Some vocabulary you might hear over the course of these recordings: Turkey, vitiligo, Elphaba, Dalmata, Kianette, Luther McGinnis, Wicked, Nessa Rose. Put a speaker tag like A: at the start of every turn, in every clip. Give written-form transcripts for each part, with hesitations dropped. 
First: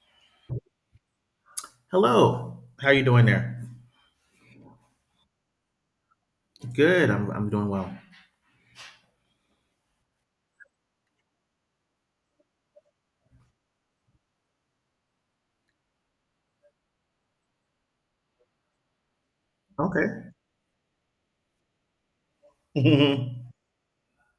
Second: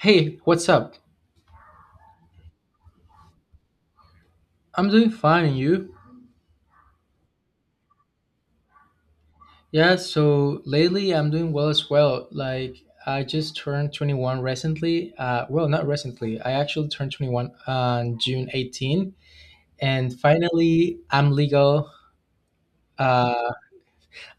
A: Hey, what's up?
B: Hello. How are you doing there?
A: I'm doing fine, and you?
B: Good. I'm doing well.
A: Yeah, so lately I'm doing well as well. Like, I just turned 21 recently. Well, not recently. I actually turned 21 on June 18, and
B: Okay.
A: finally I'm legal. Uh,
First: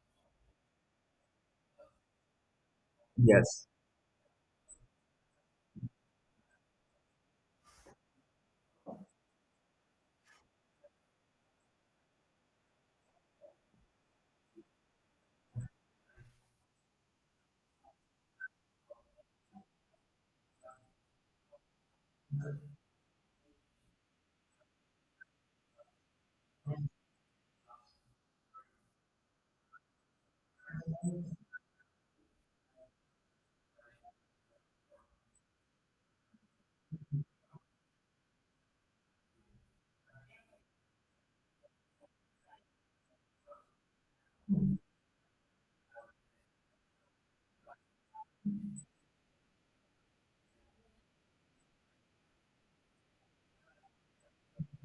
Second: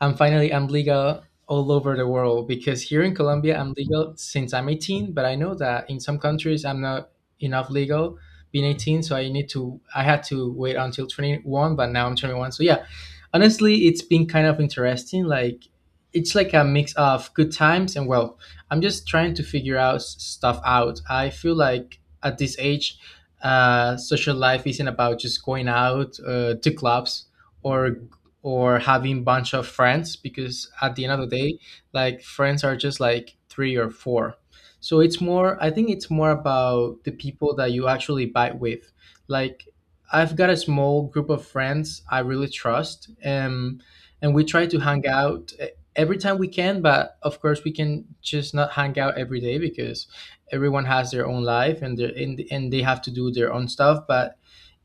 A: And finally, I'm legal all over the world because here in Colombia,
B: Yes.
A: I'm legal since I'm 18, but I know that in some countries, I'm not enough legal being 18. So I had to wait until 21, but now I'm 21. So yeah, honestly, it's been kind of interesting. Like, it's like a mix of good times, and, well, I'm just trying to figure out stuff out. I feel like at this age, social life isn't about just going out to clubs, or or having bunch of friends, because at the end of the day, like, friends are just like three or four, so it's more I think it's more about the people that you actually bite with, like, I've got a small group of friends I really trust, and we try to hang out, every time we can, but of course we can just not hang out every day because everyone has their own life, and, their- and they have to do their own stuff. But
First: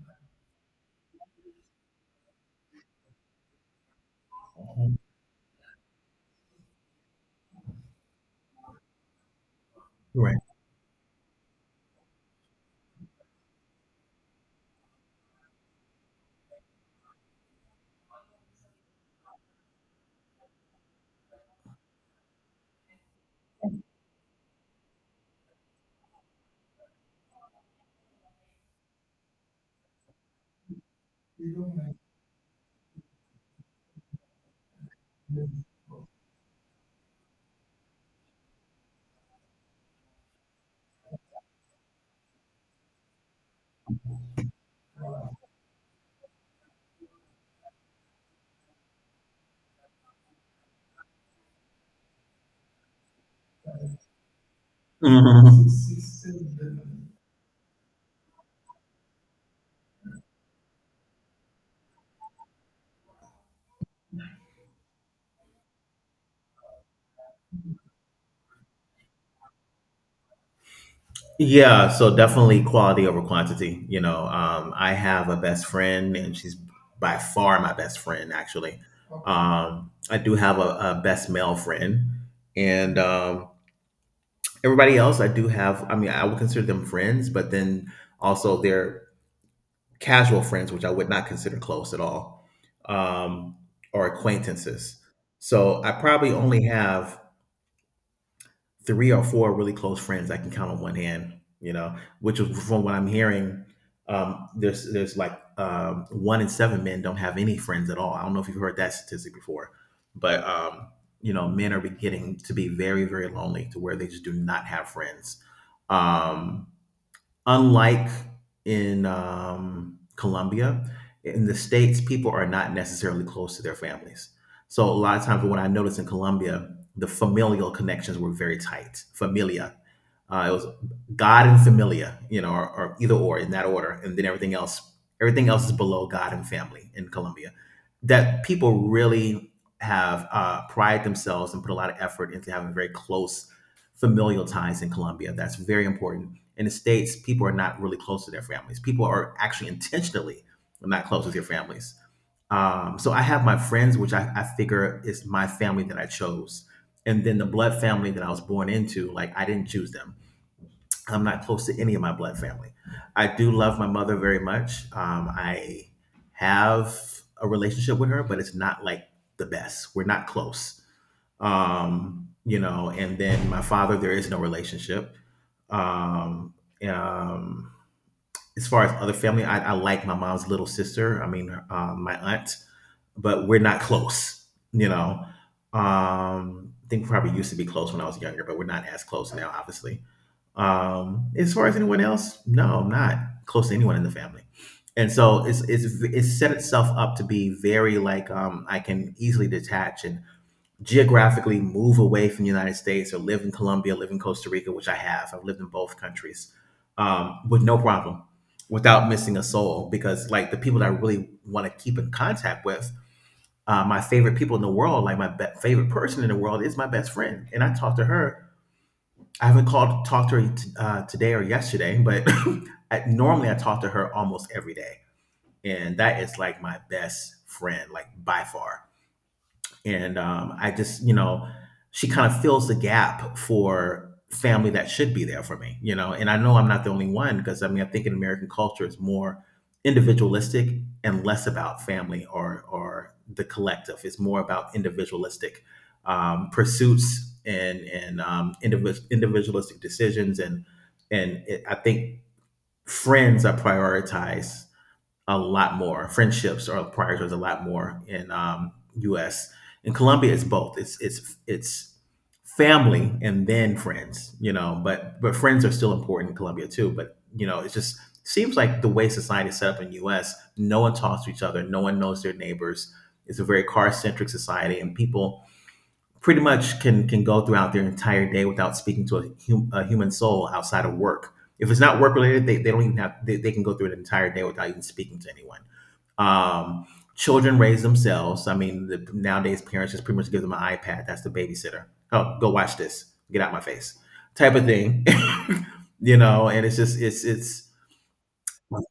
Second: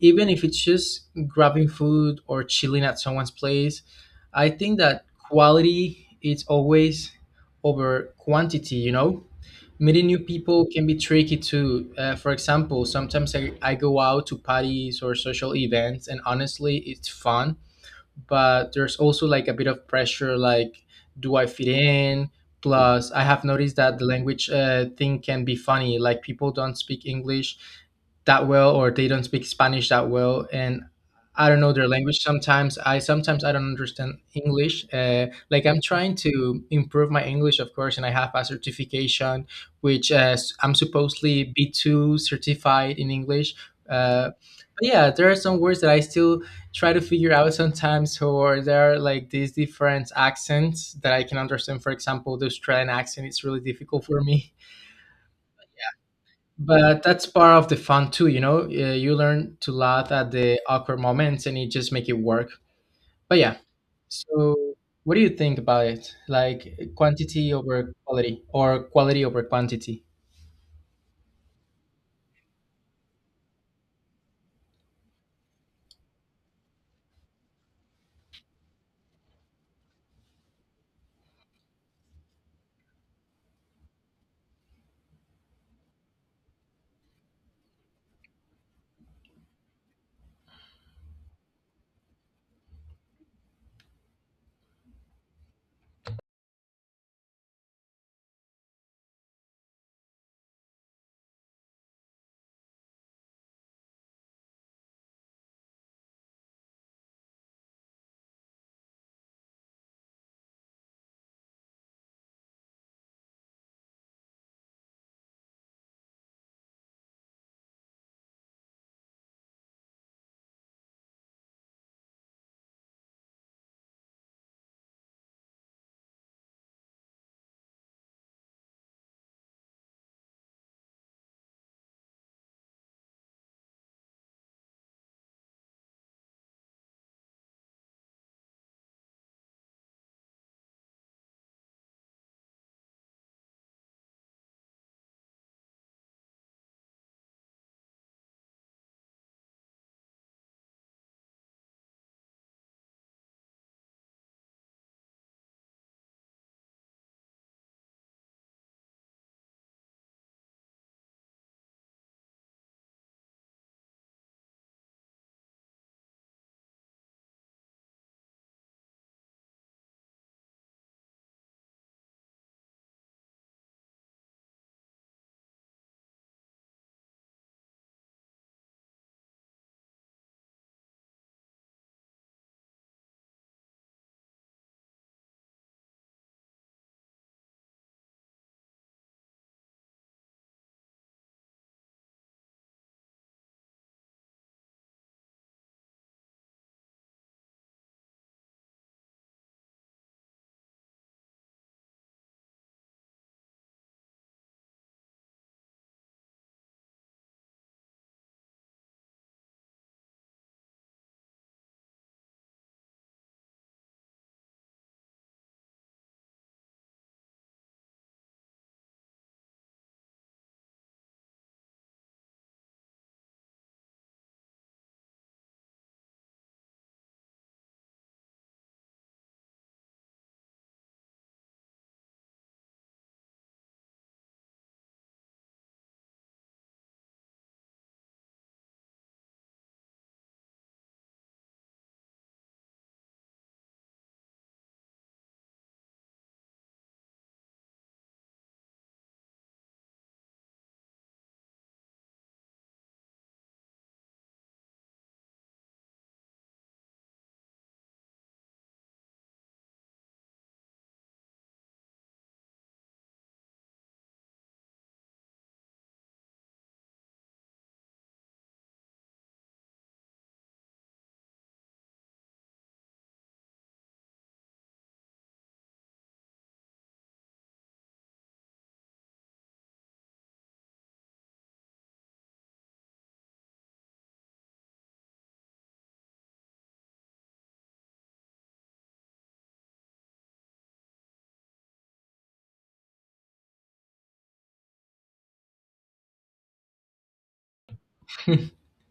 A: even if it's just grabbing food or chilling at someone's place, I think that quality is always over quantity. Meeting new
B: Right.
A: people can be tricky too, for example, sometimes I go out to parties or social events, and honestly it's fun, but there's also like a bit of pressure, like, do I fit in? Plus, I have noticed that the language thing can be funny. Like, people don't speak English that well, or they don't speak Spanish that well, and I don't know their language. Sometimes I don't understand English, like, I'm trying to improve my English, of course, and I have a certification which, I'm supposedly B2 certified in English, uh, but yeah, there are some words that I still try to figure out sometimes, or there are like these different accents that I can understand. For example, the Australian accent is really difficult for me,
B: Mhm.
A: but that's part of the fun too. You know, you learn to laugh at the awkward moments, and you just make it work. But yeah, so what do you think about it? Like, quantity over quality, or quality over quantity?
B: Yeah, so definitely quality over quantity. I have a best friend, and she's by far my best friend, actually. I do have a best male friend, and everybody else I do have, I mean, I would consider them friends, but then also they're casual friends, which I would not consider close at all, um, or acquaintances. So I probably only have three or four really close friends I can count on one hand. Which is from what I'm hearing. There's like one in seven men don't have any friends at all. I don't know if you've heard that statistic before, but men are beginning to be very very lonely to where they just do not have friends. Um, Unlike in Colombia, in the States, people are not necessarily close to their families. So a lot of times, what I noticed in Colombia, the familial connections were very tight. Familia, it was God and familia, or either or in that order, and then everything else. Everything else is below God and family in Colombia. That people really have pride themselves and put a lot of effort into having very close familial ties in Colombia. That's very important. In the states, people are not really close to their families. People are actually intentionally not close with their families. So I have my friends, which I figure is my family that I chose. And then the blood family that I was born into, like, I didn't choose them. I'm not close to any of my blood family. I do love my mother very much. I have a relationship with her, but it's not like the best. We're not close. And then my father, there is no relationship. Um, um, as far as other family, I like my mom's little sister. I mean, my aunt, but we're not close. You know, I think we probably used to be close when I was younger, but we're not as close now, obviously. As far as anyone else, no, I'm not close to anyone in the family. And so it's set itself up to be very like, I can easily detach and geographically move away from the United States or live in Colombia, live in Costa Rica, which I have. I've lived in both countries, with no problem, without missing a soul. Because, like, the people that I really want to keep in contact with, my favorite people in the world, like my favorite person in the world, is my best friend, and I talk to her. I haven't called talked to her today or yesterday, but normally I talk to her almost every day, and that is like my best friend, like by far. And I just, she kind of fills the gap for family that should be there for me. And I know I'm not the only one because, I mean, I think in American culture it's more individualistic and less about family or the collective. It's more about individualistic pursuits and individualistic decisions and I think friends are prioritized a lot more. Friendships or priorities. A lot more in U.S. In Colombia, it's both. It's family and then friends. But friends are still important in Colombia too. But it just seems like the way society is set up in U.S. No one talks to each other. No one knows their neighbors. It's a very car centric society, and people pretty much can go throughout their entire day without speaking to a human soul outside of work. If it's not work related, they don't even have, they can go through an entire day without even speaking to anyone. Um, Children raise themselves. I mean, nowadays parents just pretty much give them an iPad. That's the babysitter. Oh, go watch this. Get out of my face, type of thing. And it's just it's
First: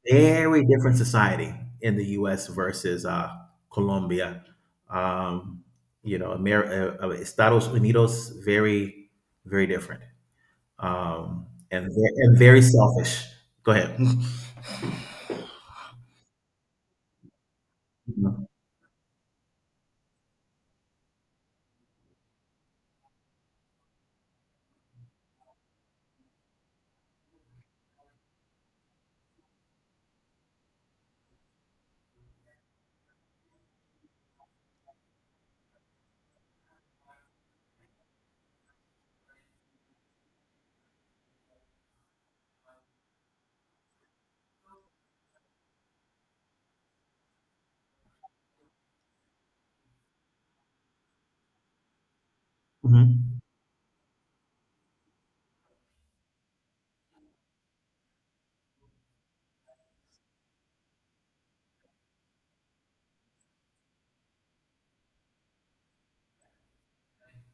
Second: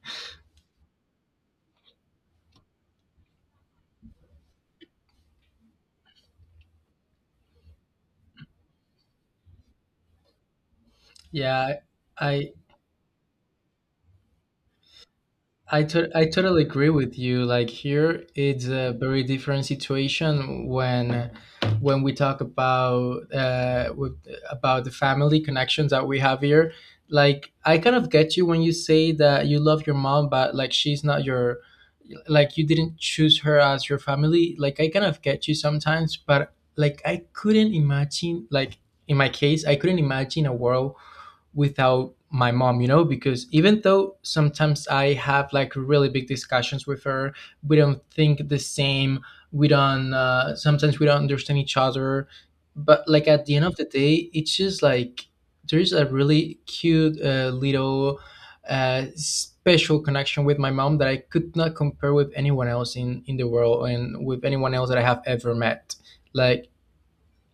B: very different society in the U.S. versus Colombia. Um, Estados Unidos, very, very different, um,
A: Yeah,
B: and
A: I
B: very selfish. Go ahead.
A: I totally agree with you. Like, here it's a very different situation when we talk about the family connections that we have here. Like, I kind of get you when you say that you love your mom, but, like, she's not your, like, you didn't choose her as your family. Like, I kind of get you sometimes, but, like, I couldn't imagine, like, in my case, I couldn't imagine a world without my mom, because even though sometimes I have, like, really big discussions with her, we don't think the same, we don't sometimes we don't understand each other, but, like,
B: Mhm.
A: at the end of the day, it's just like there's a really cute, little, special connection with my mom that I could not compare with anyone else in the world, and with anyone else that I have ever met. Like,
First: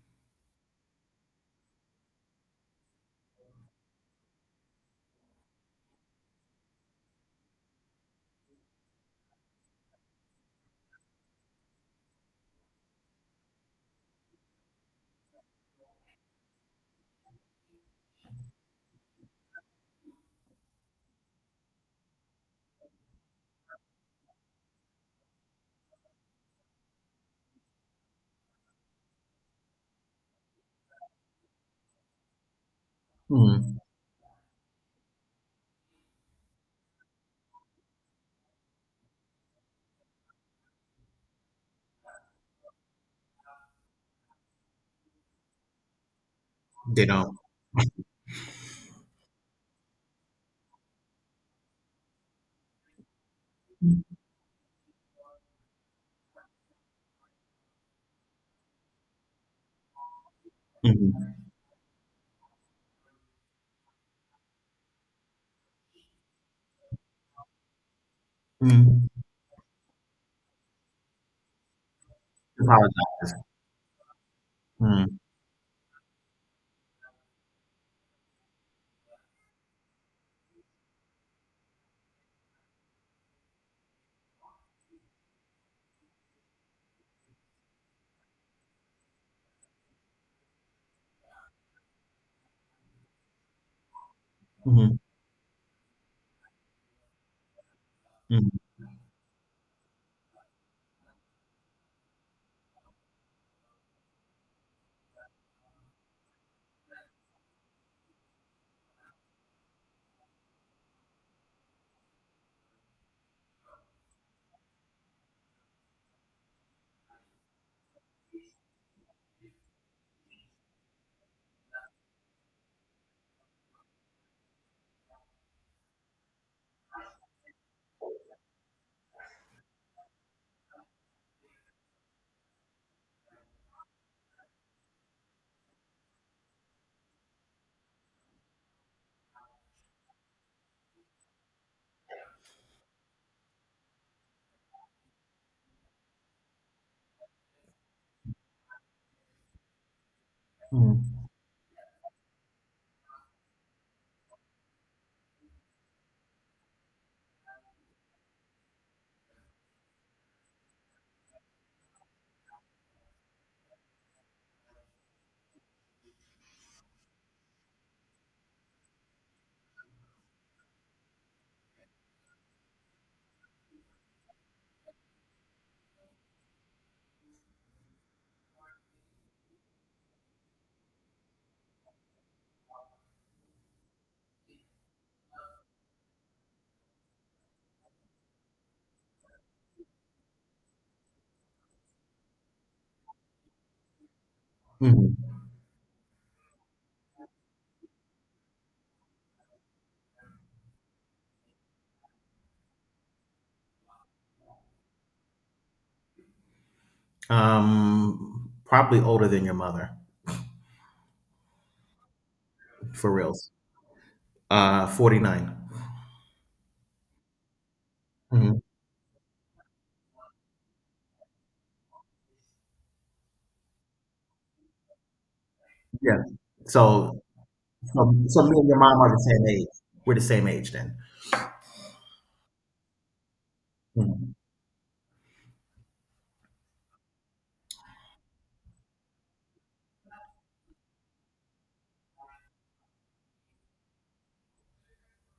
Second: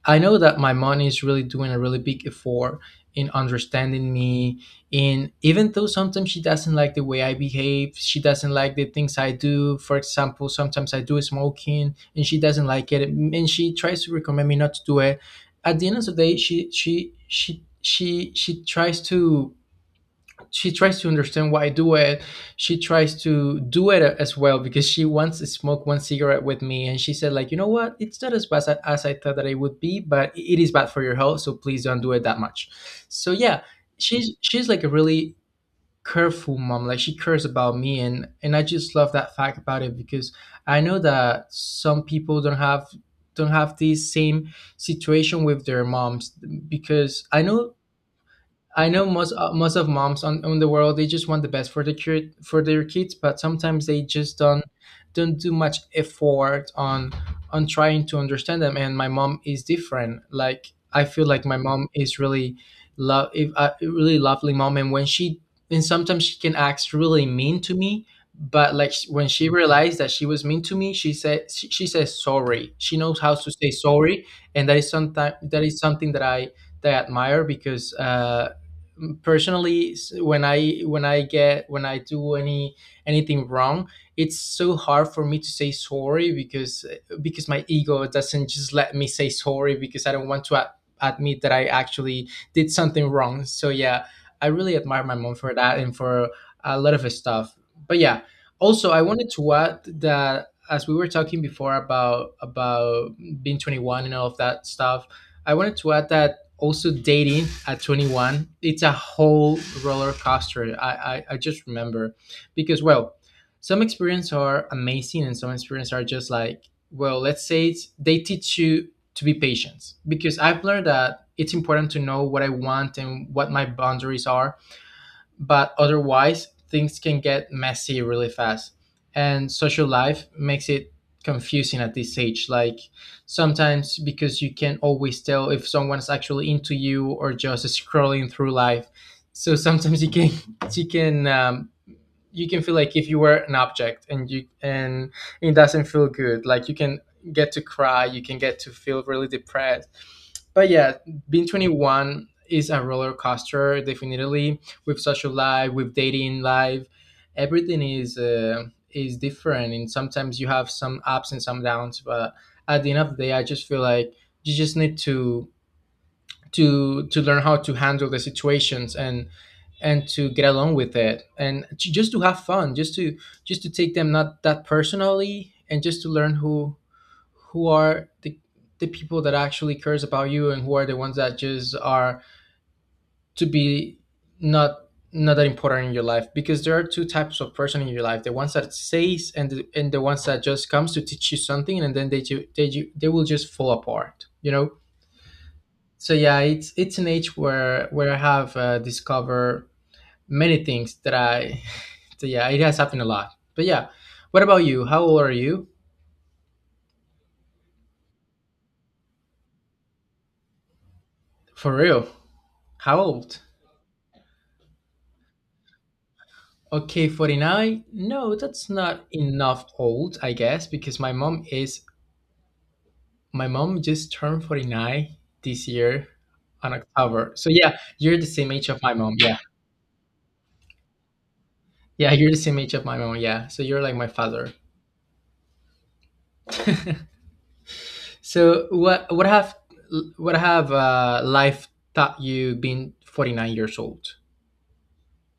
A: I know that my mom is really doing a really big effort in understanding me. In Even though sometimes she doesn't like the way I behave, she doesn't like the things I do. For example, sometimes I do smoking and she doesn't like it, and she tries to recommend me not to do it. At the end of the day, she tries to understand why I do it. She tries to do it as well, because she once smoked one cigarette with me, and she said, like, you know what? It's not as bad as I thought that it would be, but it is bad for your health. So please don't do it that much. So yeah,
B: Mhm.
A: she's like a really careful mom. Like, she cares about me, and I just love that fact about it, because I know that some people don't have this same situation with their moms,
B: They
A: because
B: don't.
A: I know most of moms on in the world, they just want the best for their kid, for their kids, but sometimes they just don't do much effort on trying to understand them. And my mom is different. Like, I feel
B: Mhm.
A: like my mom is really love if a really lovely mom, and sometimes she can act really mean to me. But, like,
B: Mhm.
A: when she realized that she was mean to me, she says sorry. She knows
B: Apologize.
A: how to say sorry, and
B: Mhm.
A: that is something that I admire because. Personally, when I do anything wrong, it's so hard for me to say sorry, because my ego doesn't just let me say sorry, because I don't want to admit that I actually did something wrong. So yeah, I really
B: Mhm.
A: admire my mom for that, and for a lot of stuff. But yeah,
B: Mhm.
A: also, I wanted to add that, as we were talking before about being 21 and all of that stuff, I wanted to add that also dating at 21, it's a whole roller coaster. I just remember, because, well, some experiences are amazing and some experiences are just like, well, let's say, they teach you to be patient, because I've learned that it's important to know what I want and what my boundaries are, but otherwise things can get messy really fast. And social life makes it confusing at this age, like, sometimes, because you can't always tell if someone's actually into you or just scrolling through life. So sometimes you can you can, you can feel like if you were an object, and it doesn't feel good. Like, you can get to cry, you can get to feel really depressed, but yeah,
B: Mhm.
A: being 21 is a roller coaster, definitely. With social life, with dating life, everything is different, and sometimes you have some ups and some downs, but at the end of the day, I just feel like you just need to learn how to handle the situations, and to get along with it, and just to have fun, just to take them not that personally, and just to learn who are the people that actually cares about you, and who are the ones that just are to be not not that important in your life, because there are two types of person in your life: the ones that says, and the ones that just comes to teach you something, and then they will just fall apart.
B: Mhm.
A: So yeah, it's an age where I have discovered many things that I so yeah, it has happened a lot, but yeah. What about you, how old are you?
B: Probably older than your mother,
A: For real, how
B: for
A: old?
B: reals. 49.
A: Okay, 49? No, that's not enough old, I guess, because my mom just turned 49 this year
B: Yeah.
A: on
B: So,
A: October. So yeah,
B: so,
A: you're the
B: so
A: same
B: me and
A: age
B: your
A: of my
B: mom are
A: mom.
B: the
A: Yeah.
B: same age. We're the same age then.
A: Yeah, you're the same age of my mom, yeah. So you're like my
B: Mhm.
A: father. So what have life taught you, being 49 years old?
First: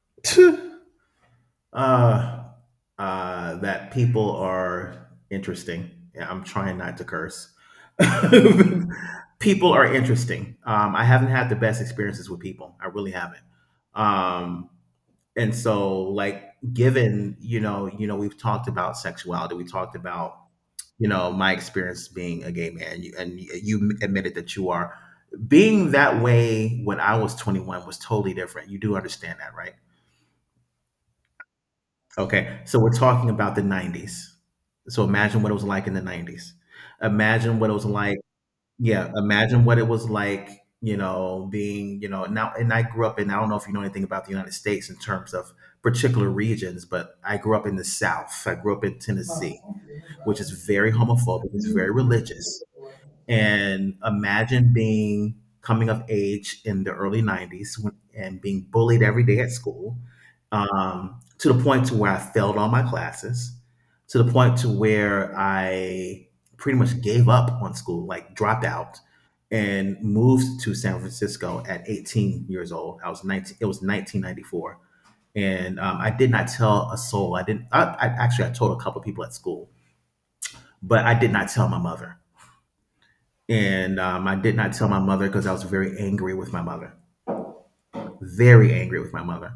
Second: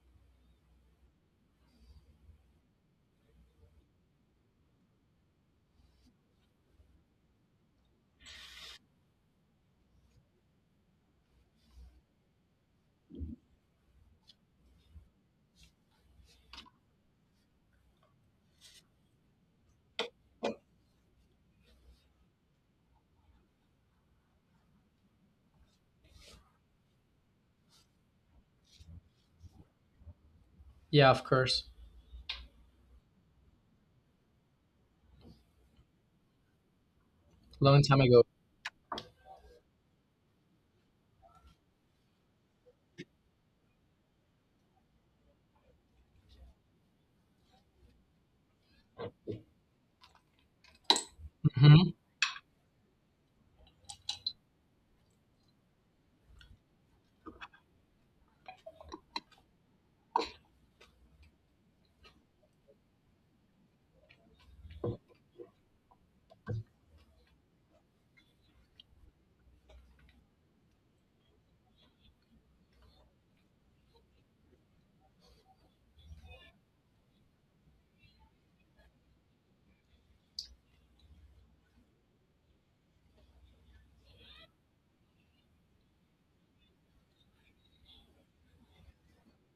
B: uh, that people are interesting. Yeah, I'm trying not to curse. People are interesting. I haven't had the best experiences with people. I really haven't. Um, and so, like, given we've talked about sexuality. We talked about my experience being a gay man, you, and you admitted that you are, being that way when I was 21 was totally different. You do understand that, right?
A: Yeah, of course.
B: Okay, so we're talking about the 90s. So imagine what it was like in the 90s. Imagine what it
A: Long
B: was
A: time
B: like.
A: ago.
B: Yeah, imagine what it was like, being, now. And I grew up in, I don't know if you know anything about the United States in terms of particular regions, but I grew up in the South. I grew up in Tennessee, which is very homophobic, it's very
A: Mhm.
B: religious. And imagine being, coming of age in the early 90s when, and being bullied every day at school, to the point to where I failed all my classes, to the point to where I pretty much gave up on school, like dropped out, and moved to San Francisco at 18 years old. I was 19. It was 1994, and I did not tell a soul. I didn't. I actually, I told a couple of people at school, but I did not tell my mother. And I did not tell my mother because I was very angry with my mother. Very angry with my mother.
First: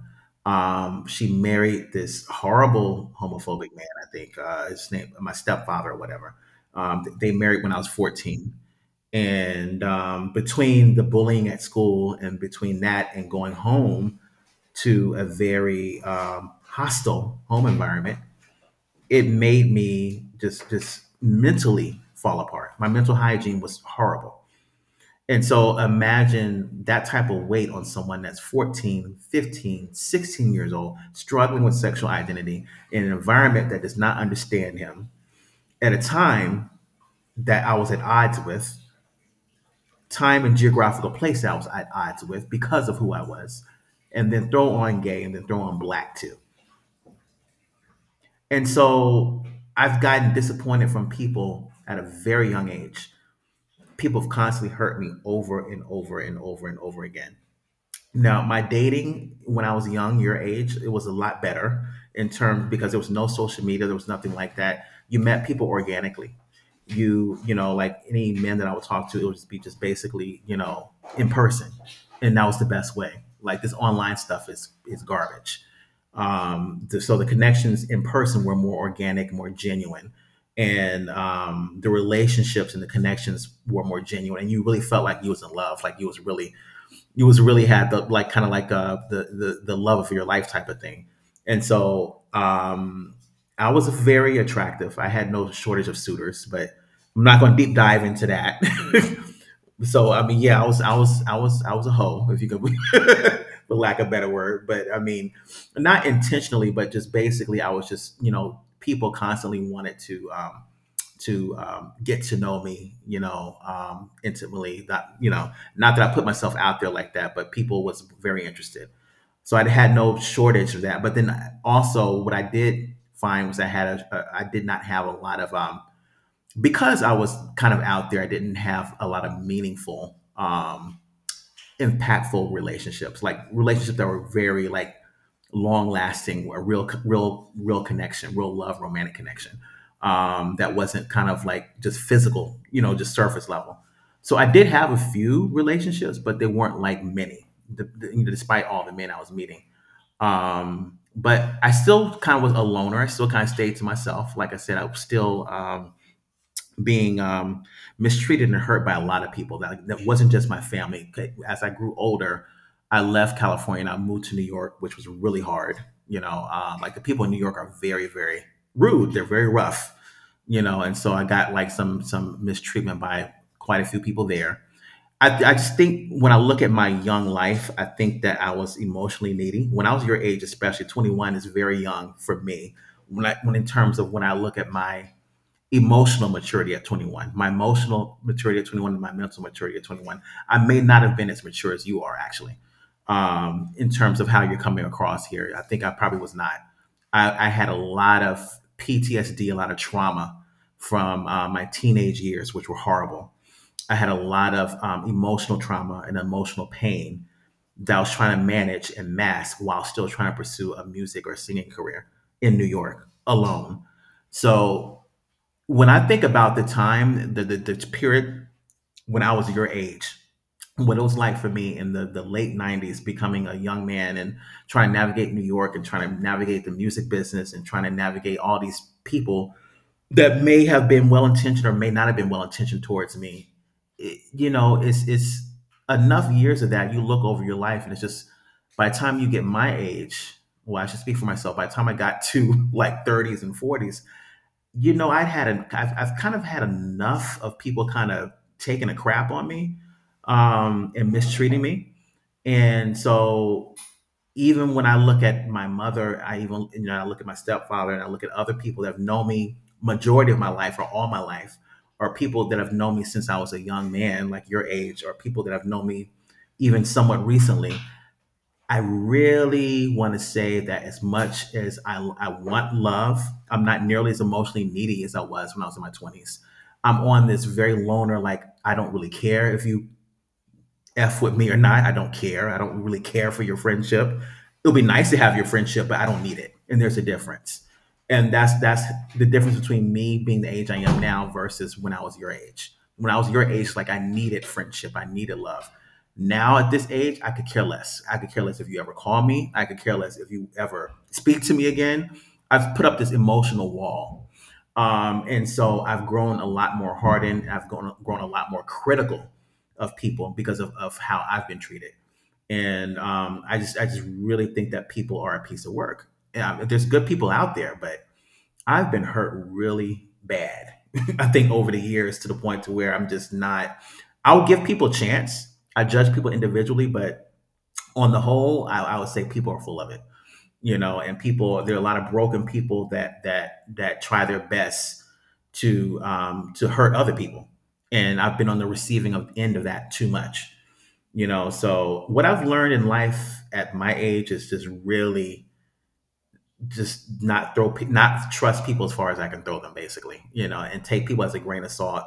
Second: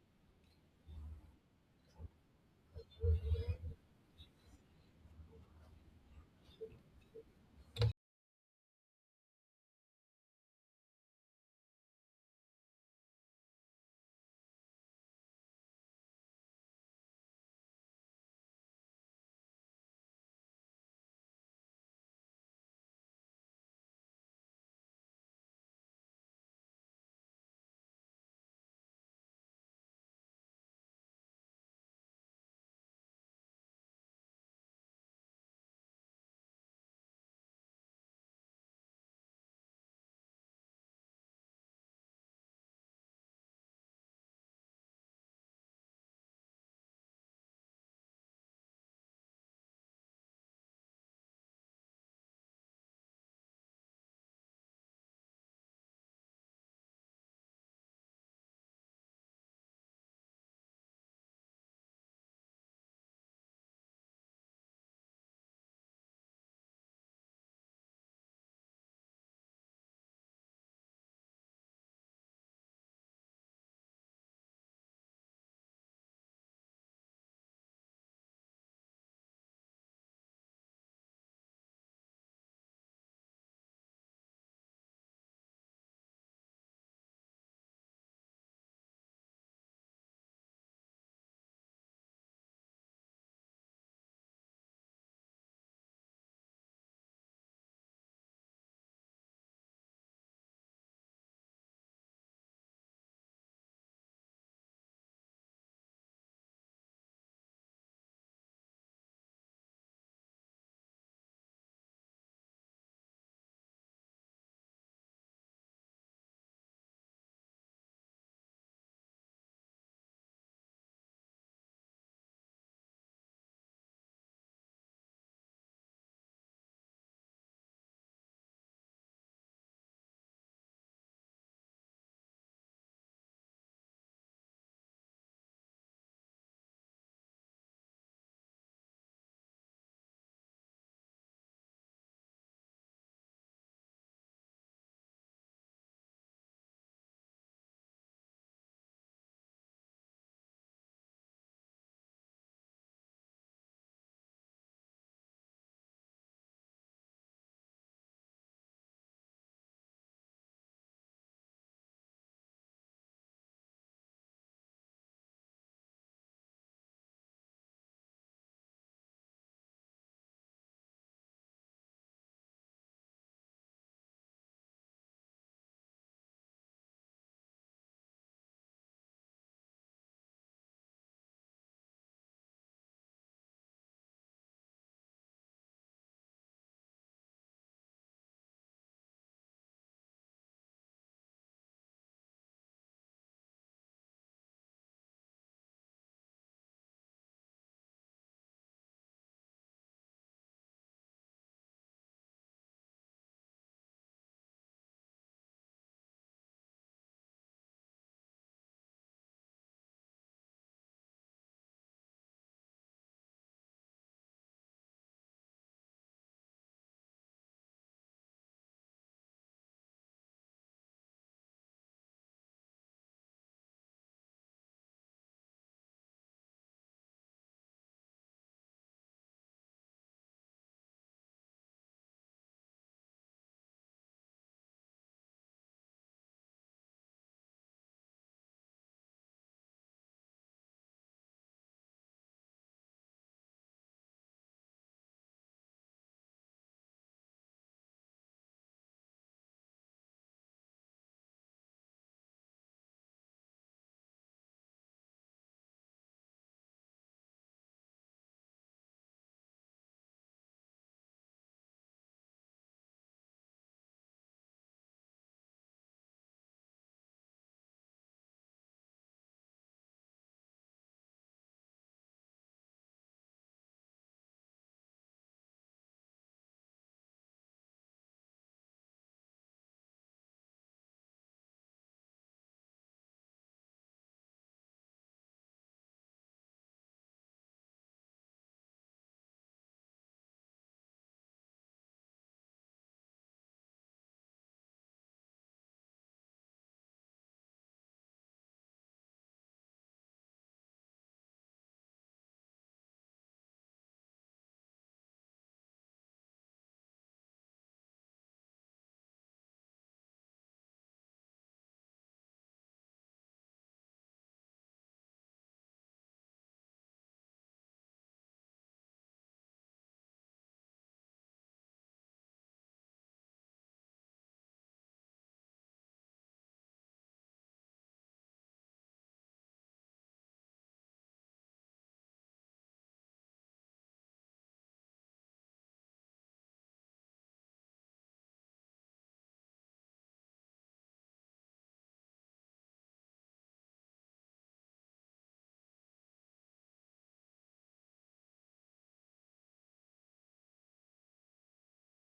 B: She married this horrible homophobic man. I think his name, my stepfather or whatever. They married when I was 14. And Between the bullying at school and between that and going home to a very hostile home environment, it made me just mentally fall apart. My mental hygiene was horrible. And so imagine that type of weight on someone that's 14, 15, 16 years old, struggling with sexual identity in an environment that does not understand him at a time that I was at odds with, time and geographical place I was at odds with because of who I was. And then throw on gay and then throw on black too. And so I've gotten disappointed from people at a very young age. People have constantly hurt me over and over and over and over again. Now, my dating when I was young, your age, it was a lot better in terms because there was no social media, there was nothing like that. You met people organically. Like any men that I would talk to, it would just be just basically, in person, and that was the best way. Like, this online stuff is garbage. So the connections in person were more organic, more genuine, and the relationships and the connections were more genuine, and you really felt like you was in love, like you was really had the, like, kind of like the love of your life type of thing. And so I was very attractive. I had no shortage of suitors, but I'm not going to deep dive into that. So, I mean, yeah, I was a hoe, if you could. For lack of a better word, but I mean, not intentionally, but just basically I was just, you know, people constantly wanted to get to know me, intimately. Not, not that I put myself out there like that, but people was very interested. So I had no shortage of that. But then also, what I did find was I had a I did not have a lot of because I was kind of out there. I didn't have a lot of meaningful, impactful relationships, like relationships that were very like long lasting, a real, real, real connection, real love, romantic connection, that wasn't kind of like just physical, just surface level. So I did have a few relationships, but they weren't like many, despite all the men I was meeting. But I still kind of was a loner. I still kind of stayed to myself. Like I said, I was still being mistreated and hurt by a lot of people. That, like, that wasn't just my family. As I grew older, I left California and I moved to New York, which was really hard. You know, like the people in New York are very, very rude. They're very rough. You know, and so I got like some mistreatment by quite a few people there. I just think when I look at my young life, I think that I was emotionally needy. When I was your age, especially 21 is very young for me. When I, when in terms of when I look at my emotional maturity at 21, my emotional maturity at 21 and my mental maturity at 21, I may not have been as mature as you are. Actually, in terms of how you're coming across here, I think I probably was not. I had a lot of PTSD, a lot of trauma from my teenage years, which were horrible. I had a lot of emotional trauma and emotional pain that I was trying to manage and mask while still trying to pursue a music or singing career in New York alone. So when I think about the time, the period when I was your age, what it was like for me in the late 90s, becoming a young man and trying to navigate New York and trying to navigate the music business and trying to navigate all these people that may have been well intentioned or may not have been well intentioned towards me. It's enough years of that. You look over your life and it's just by the time you get my age, well, I should speak for myself. By the time I got to like 30s and 40s, you know, I've kind of had enough of people kind of taking a crap on me and mistreating me. And so even when I look at my mother, I even, you know, I look at my stepfather and I look at other people that have known me majority of my life or all my life or people that have known me since I was a young man, like your age, or people that have known me even somewhat recently. I really want to say that as much as I want love, I'm not nearly as emotionally needy as I was when I was in my 20s. I'm on this very loner, like, I don't really care if you F with me or not. I don't care. I don't really care for your friendship. It'll be nice to have your friendship, but I don't need it. And there's a difference. And that's the difference between me being the age I am now versus when I was your age. When I was your age, like I needed friendship, I needed love. Now at this age, I could care less. I could care less if you ever call me. I could care less if you ever speak to me again. I've put up this emotional wall. And so I've grown a lot more hardened. I've grown a lot more critical of people because of how I've been treated. And I just really think that people are a piece of work. There's good people out there, but I've been hurt really bad. I think over the years to the point to where I'm just not. I'll give people a chance. I judge people individually, but on the whole, I would say people are full of it. You know, and people there are a lot of broken people that that try their best to hurt other people, and I've been on the receiving of, end of that too much. You know, so what I've learned in life at my age is just really just not throw pe- not trust people as far as I can throw them, basically. You know, and take people as a grain of salt.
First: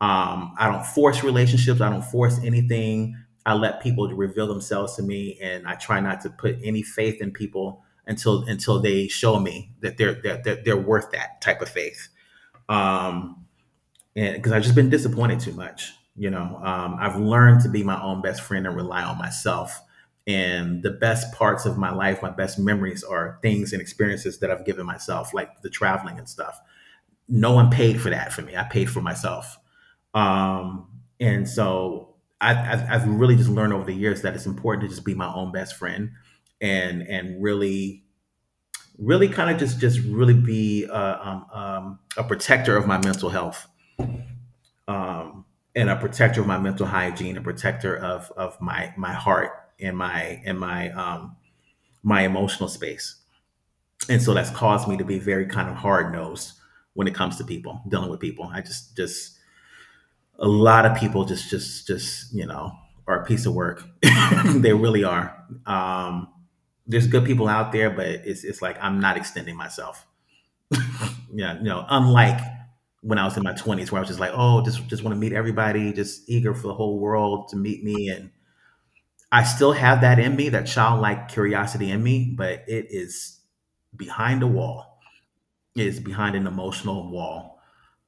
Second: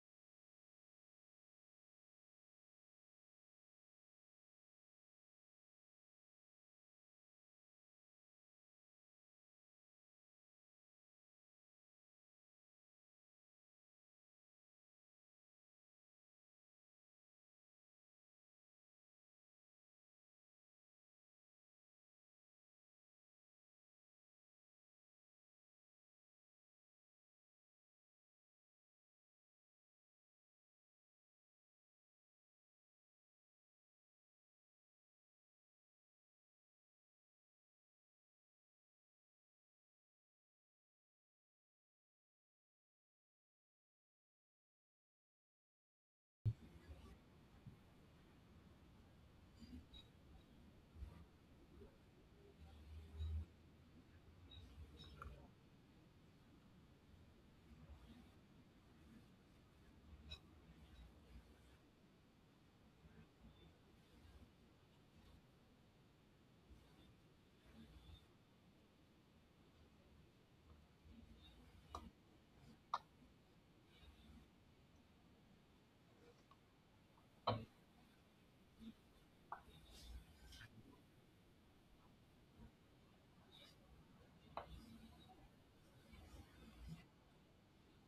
B: I don't force relationships, I don't force anything. I let people reveal themselves to me and I try not to put any faith in people until they show me that that they're worth that type of faith. Um, and because I've just been disappointed too much. You know, I've learned to be my own best friend and rely on myself. And the best parts of my life, my best memories are things and experiences that I've given myself, like the traveling and stuff. No one paid for that for me. I paid for myself. Um, and so I've really just learned over the years that it's important to just be my own best friend and really really kind of just really be a protector of my mental health, um, and a protector of my mental hygiene, a protector of my my heart and my my emotional space. And so that's caused me to be very kind of hard nosed when it comes to people dealing with people. I just a lot of people just you know are a piece of work. They really are. Um, there's good people out there, but it's like I'm not extending myself, yeah, you know, unlike when I was in my 20s, where I was just like, oh, just want to meet everybody, just eager for the whole world to meet me, and I still have that in me, that childlike curiosity in me, but it is behind a wall. It is behind an emotional wall,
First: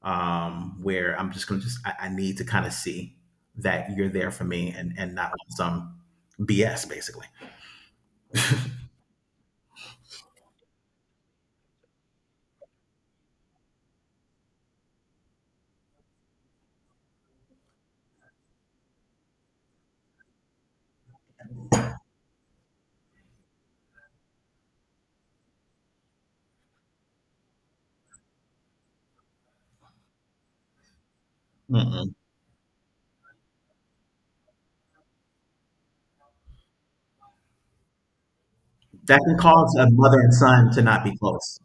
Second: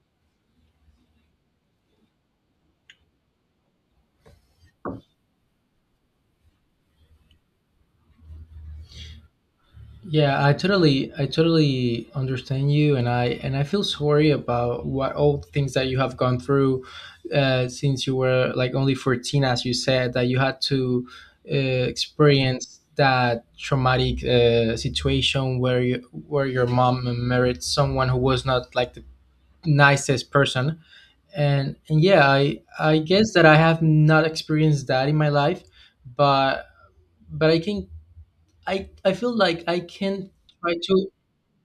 B: where I'm just gonna just I need to kind of see that you're there for me and not some BS basically.
A: Yeah, I totally understand you, and I feel sorry about what all the things that you have gone through since you were like only 14, as you said, that you had to experience that traumatic situation where your mom married someone who was not like the nicest person. And
B: Mm-mm.
A: yeah, I guess that I have not experienced that in my life, but but I can, I
B: That
A: feel
B: can
A: like
B: cause
A: I
B: a
A: can
B: mother and son
A: try
B: to
A: to.
B: not be close.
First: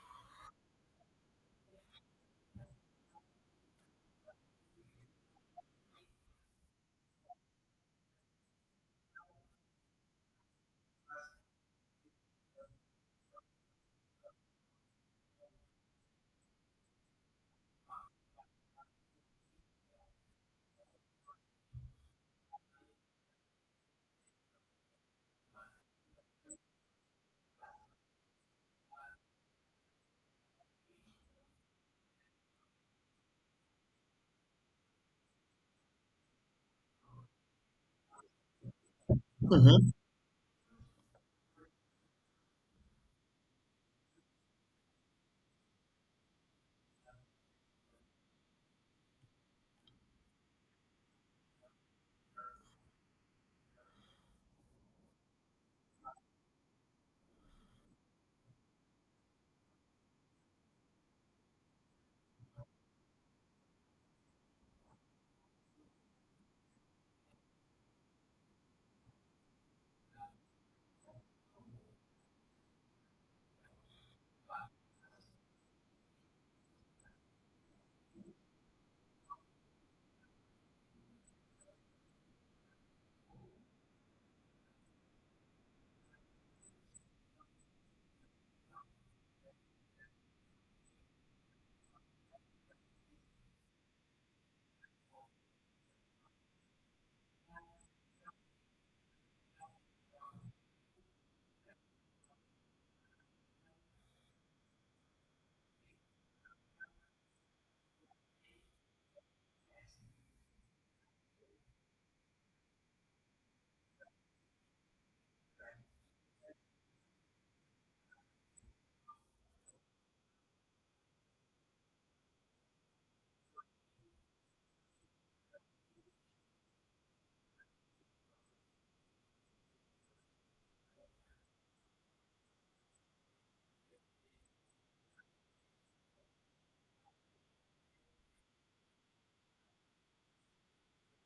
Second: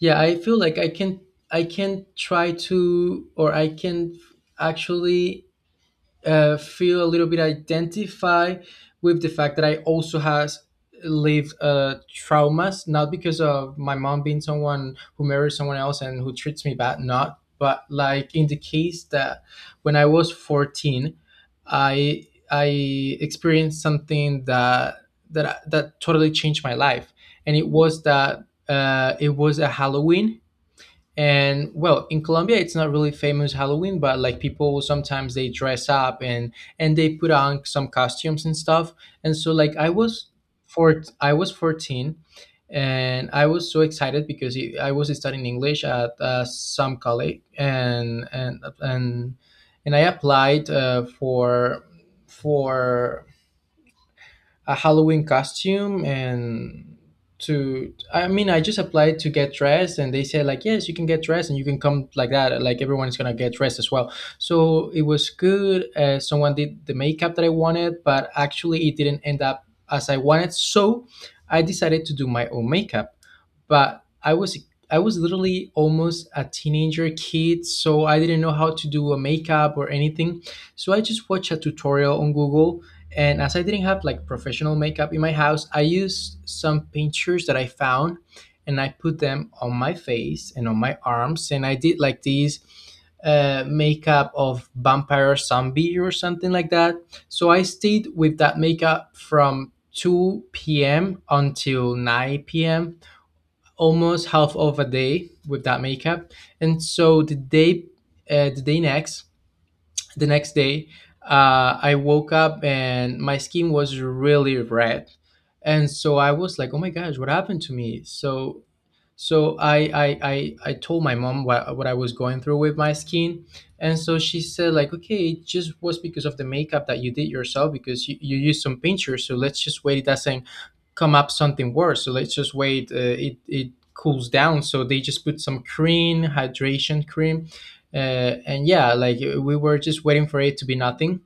A: Yeah, I feel like I can, I can try to, or I can actually feel a little bit identified with the fact that I also has lived traumas, not because of my mom being someone who marries someone else and who treats me bad, not, but like in the case that when I was 14, I experienced something that that totally changed my life. And it was that it was a Halloween, and well, in Colombia it's not really famous Halloween, but like people sometimes they dress up, and they put on some costumes and stuff. And so like I
B: Hmm.
A: was 14 and I was so excited because I was studying English at some college, and I applied for a Halloween costume, and to, I mean, I just applied to get dressed, and they said, like, yes, you can get dressed and you can come like that, like everyone is gonna get dressed as well. So it was good. Someone did the makeup that I wanted, but actually it didn't end up as I wanted, so I decided to do my own makeup. But I was, I was literally almost a teenager kid, so I didn't know how to do a makeup or anything. So I just watched a tutorial on Google, and as I didn't have like professional makeup in my house, I used some pictures that I found, and I put them on my face and on my arms, and I did like these makeup of vampire zombie or something like that. So I stayed with that makeup from 2 p.m. until 9 p.m, almost half of a day with that makeup. And so uh, the day next, the next day, I woke up and my skin was really red. And so I was like, oh my gosh, what happened to me? So so I told my mom what I was going through with my skin. And so she said, like, okay, it just was because of the makeup that you did yourself, because you used some pincher. So let's just wait. It doesn't come up something worse. So let's just wait. It cools down. So they just put some cream, hydration cream, and yeah, like we were just waiting for it to be nothing,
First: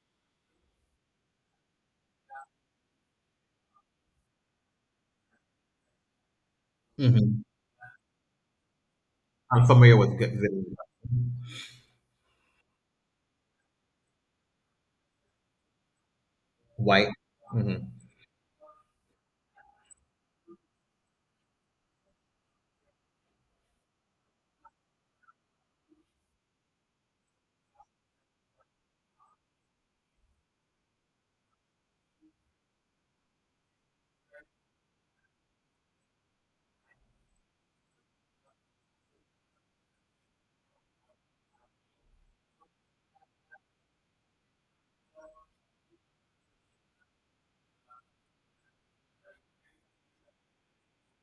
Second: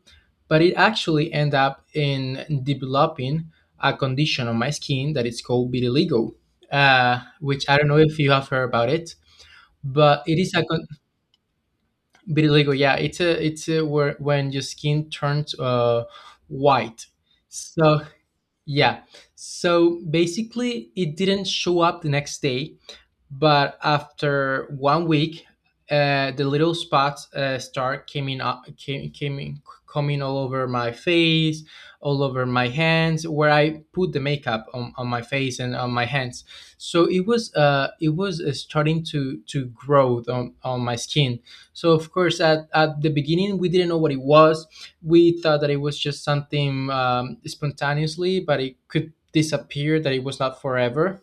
A: but it actually ended up in developing a condition on my skin that is called vitiligo,
B: Hmm.
A: which I don't know if you have heard about it,
B: I'm familiar with
A: but it
B: good.
A: is a vitiligo. Yeah, where when your skin turns white.
B: Why? Mhm.
A: So yeah, so basically it didn't show up the next day, but after 1 week the little spots start coming up came, came in- coming all over my face, all over my hands where I put the makeup on my face and on my hands. So it was starting to grow on my skin. So of course at the beginning we didn't know what it was. We thought that it was just something spontaneously, but it could disappear, that it was not forever.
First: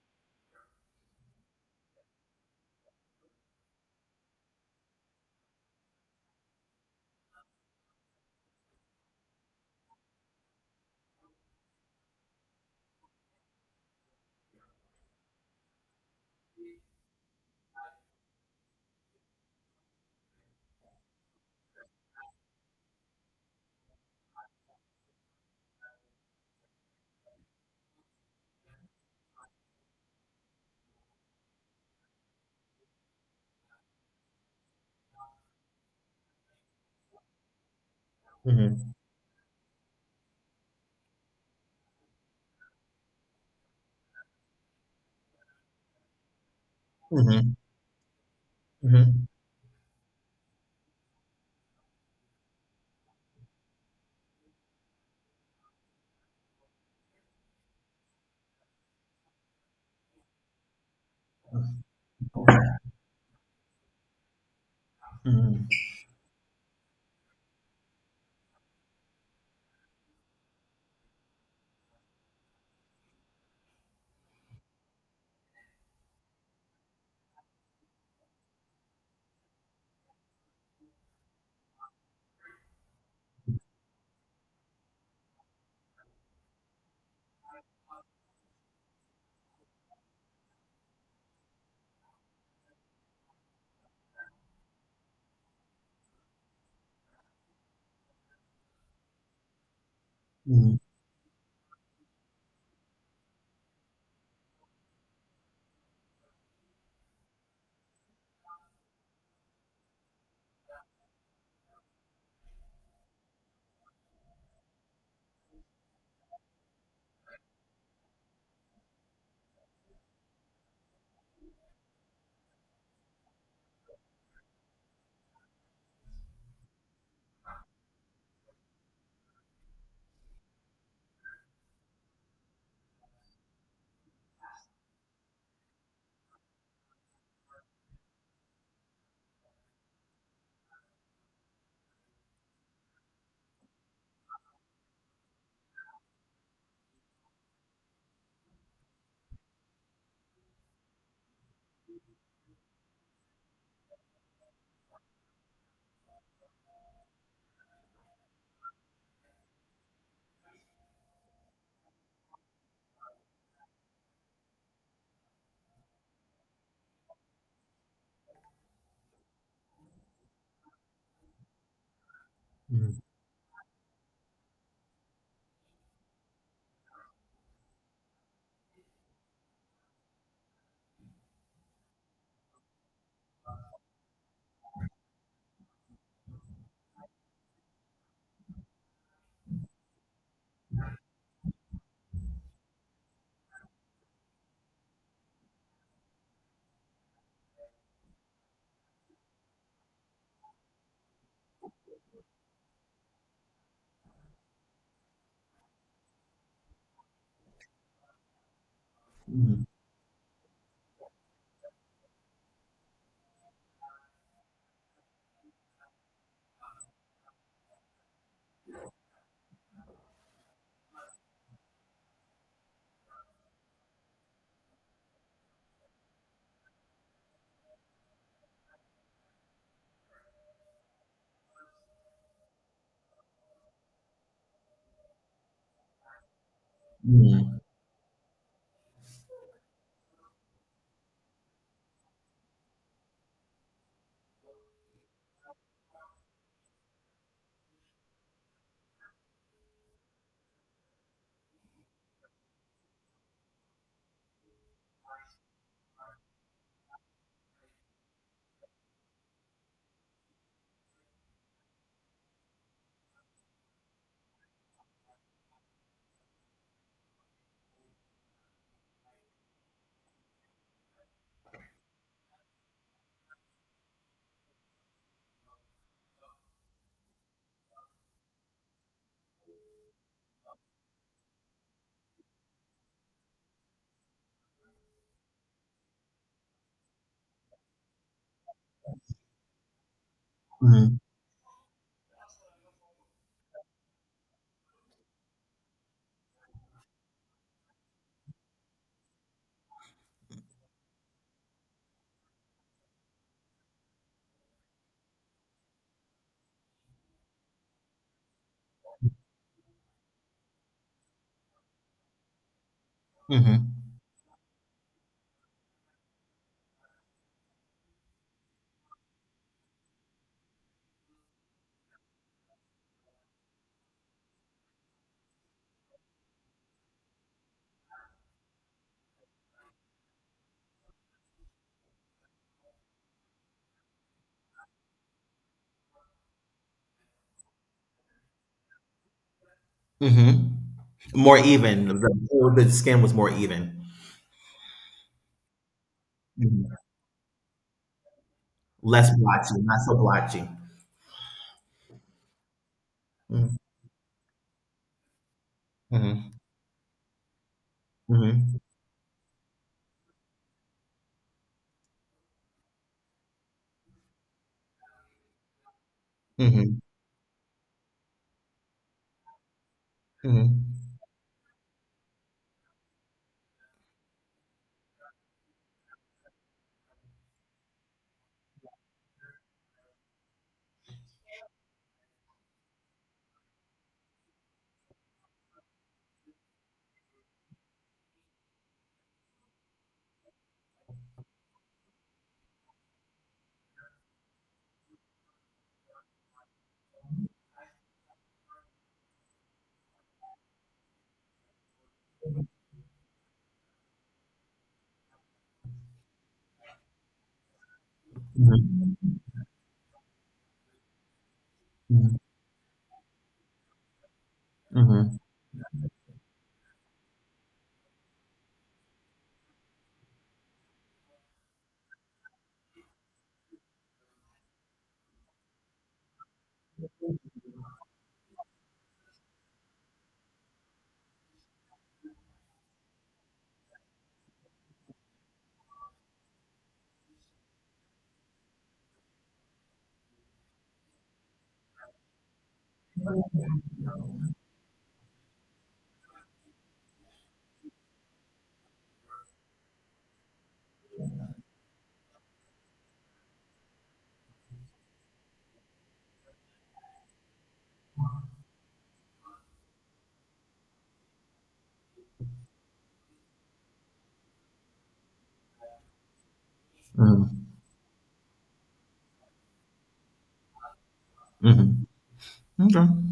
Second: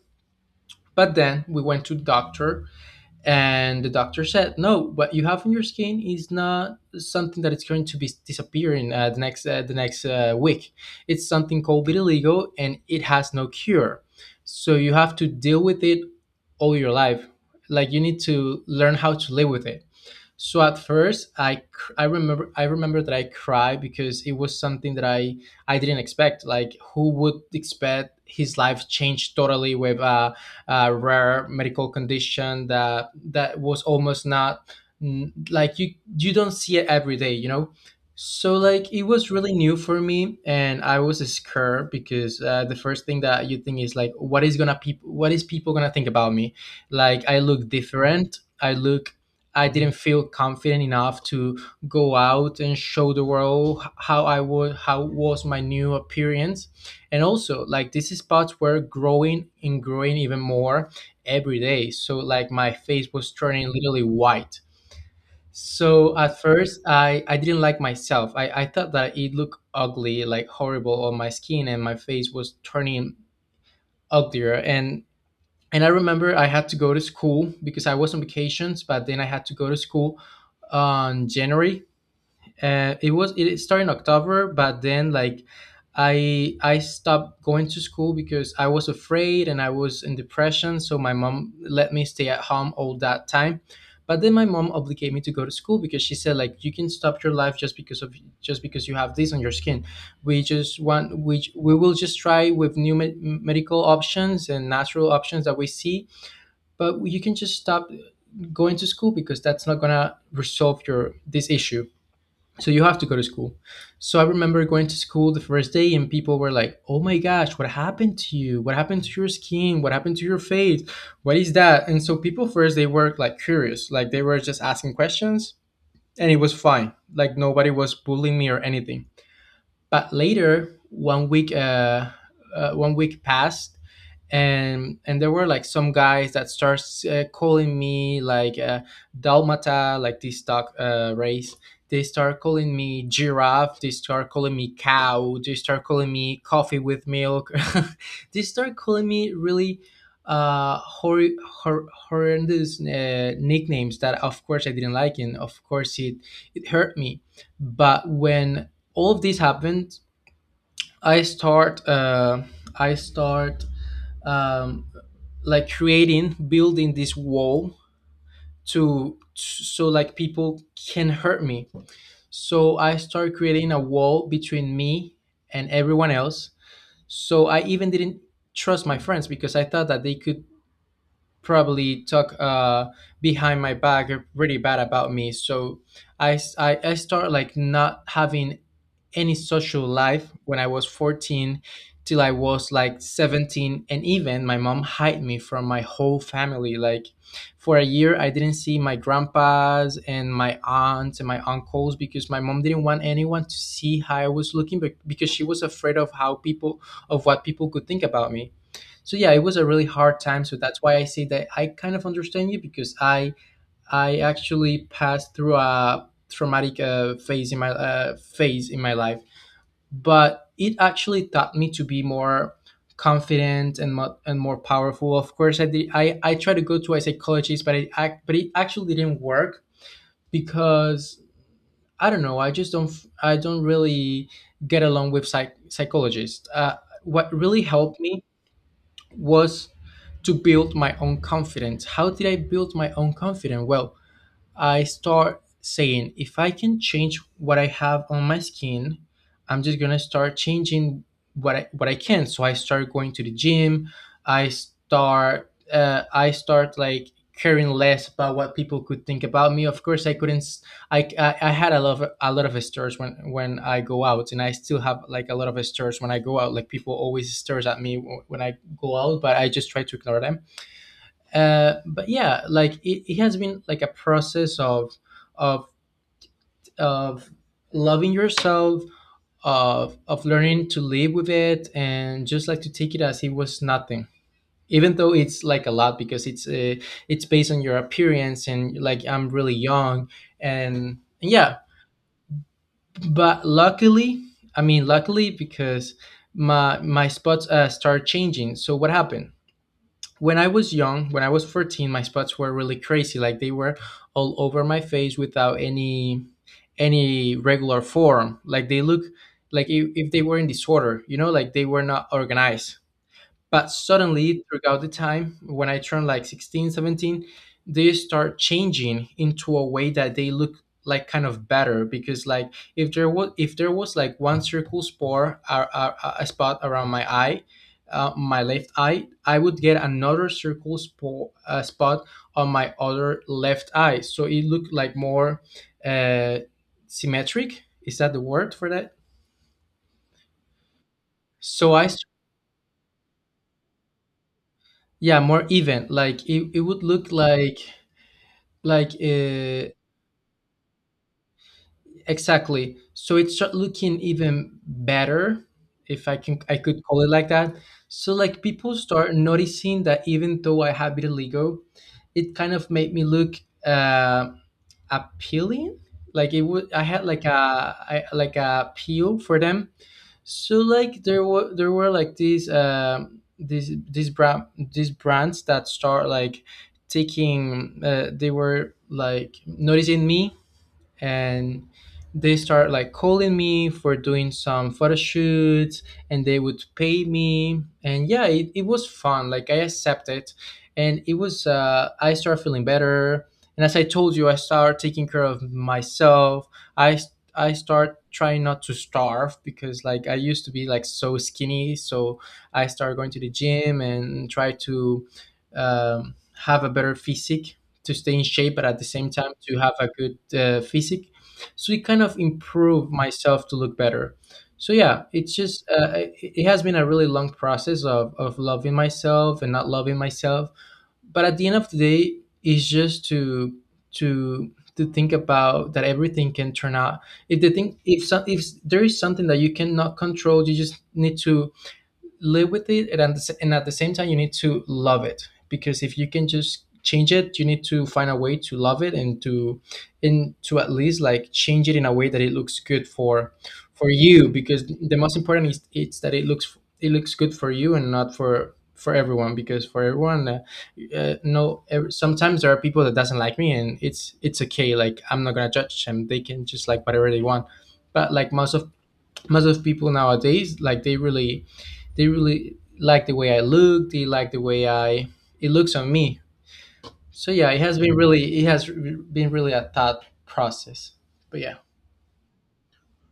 A: But then we went to the doctor, and the doctor said, "No, what you have on your skin is not something that it's going to be disappearing the next week. It's something called vitiligo, and it has no cure. So you have to deal with it all your life. Like you need to learn how to live with it." So at first, I remember, I remember that I cried because it was something that I didn't expect. Like who would expect his life changed totally with a rare medical condition that that was almost not, mm, like you don't see it every day, you know. So like
B: Mhm.
A: it was really new for me, and I was scared because the first thing that you think is like, what is people gonna think about me? Like I
B: Mhm.
A: look different, I look,
B: Mhm.
A: I didn't feel confident enough to go out and show the world how I would, how was my new appearance. And also like these spots were growing and growing even more every day. So like my face was turning literally white.
B: Mhm.
A: So at first I didn't like myself. I thought that it looked ugly, like horrible on my skin, and my face was turning uglier. And I remember I had to go to school because I was on vacations, but then I had to go to school on January. It started in October, but then like I stopped going to school because I was afraid and I was in depression. So my mom let me stay at home all that time. But then my mom obligated me to go to school because she said, like, you can stop your life just because of, just because you have this on your skin. We
B: Mhm.
A: just want, we will just try with new medical options and natural options that we see, but you can just stop going to school, because that's not gonna resolve your this issue. So you have to go to school. So I remember going to school the first day, and people were like, "Oh my gosh, what happened to you? What happened to your skin? What happened to your face? What is that?" And so people first they were like curious, like they were just asking questions, and it was fine. Like nobody was bullying me or anything. But later, 1 week passed, and there were like some guys that starts calling me like Dalmata, like this dog race. They start calling me giraffe. They start calling me cow. They start calling me coffee with milk. They start calling me really uh, hor- horrendous nicknames that, of course, I didn't like, and of course, it hurt me. But when all of these happened, I start uh, I start um, like creating, building this wall to, so like people can hurt me. So I
B: Mhm.
A: start creating a wall between me and everyone else. So I even didn't trust my friends, because I thought that they could probably talk behind my back really bad about me. So I start like not having any social life when I was 14 till I was like 17. And even my mom hid me from my whole family. Like for a year, I didn't see my grandpas and my aunts and my uncles, because my mom didn't want anyone to see how I was looking, but because she was afraid of how people, of what people could think about me. So yeah, it was a really hard time. So that's why I say that I kind of understand you, because I actually passed through a traumatic phase in my life, but it actually taught me to be more confident and more powerful. Of course I did, I tried to go to a psychologist, but it actually didn't work, because I don't know, I just don't f- I don't really get along with psychologists. What really
B: Mhm.
A: helped me was to build my own confidence. How did I build my own confidence? Well, I start saying, if I can change what I have on my skin, I'm just gonna start changing what I can. So I start going to the gym. I start like caring less about what people could think about me. Of course, I couldn't. I had a lot of stares when I go out, and I still have like a lot of stares when I go out. Like people always stares at me when I go out, but I just try to ignore them. But yeah, like it has been like a process of of of loving yourself, of learning to live with it, and just like to take it as it was nothing, even though it's like a lot, because it's based on your appearance, and like I'm really young. And
B: Mhm.
A: yeah, but luckily, I mean luckily, because my spots start changing. So what happened, when I was young, when I was 14, my spots were really crazy. Like they were all over my face without any any regular form. Like they look like if they were in disorder, you know, like they were not organized. But
B: Mhm.
A: suddenly, throughout the time, when I turned like 16, 17, they start changing into a way that they look like kind of better, because like if there was, if there was like one circle spot, or a spot around my eye, my left eye, I would get another circle spot spot on my other left eye, so it looked like more uh, symmetric. Is that the word for that?
B: Mhm. More
A: So I,
B: even.
A: s-
B: The skin was more even.
A: yeah, more even. Like it
B: Mhm.
A: would look like
B: Less blotchy, not so blotchy.
A: exactly. So it's start
B: Mhm.
A: looking even better, if I
B: Mhm.
A: can, I could call it like that. So like people start noticing that, even though I have little ego, it kind of made me look uh, appealing. Like it would,
B: Mhm.
A: I had like like a appeal for them. So
B: Mhm.
A: like there were, there were like these brand these brands that start like taking, they were like noticing me, and they start like calling me for doing some photo shoots, and they would pay me. And yeah, it was fun. Like I accepted, and it was I started feeling better. And as I told you, I started taking care of myself. I I start trying not to starve, because like I used to be like so skinny. So I started going to the gym and try to have a better physique, to stay in shape, but at the same
B: Mhm.
A: time to have a good physique. So it kind
B: Mhm.
A: of improved myself to look better. So yeah,
B: Mhm.
A: it's just it has been a really long process of loving myself and not loving myself. But at the end of the day, it's just to to to think about that everything can turn out. If the thing if some if there is something that you cannot control, you just need to live with it, and at the same time you need to love it, because if you can just change it, you need to find a way to love it and to, and to at least like change it in a way that it looks good for you. Because the most important is, it looks, it looks good for you and not for for everyone. Because for everyone no ev- sometimes there are people that doesn't like me, and it's okay. Like I'm not gonna judge them. They can just like whatever they want. But like most of people nowadays, like they really, they really like the way I look. They like the way I, it looks on me. So
B: Mhm.
A: yeah, it has been really, been really a thought process. But yeah.
B: Mhm. Mhm. Okay.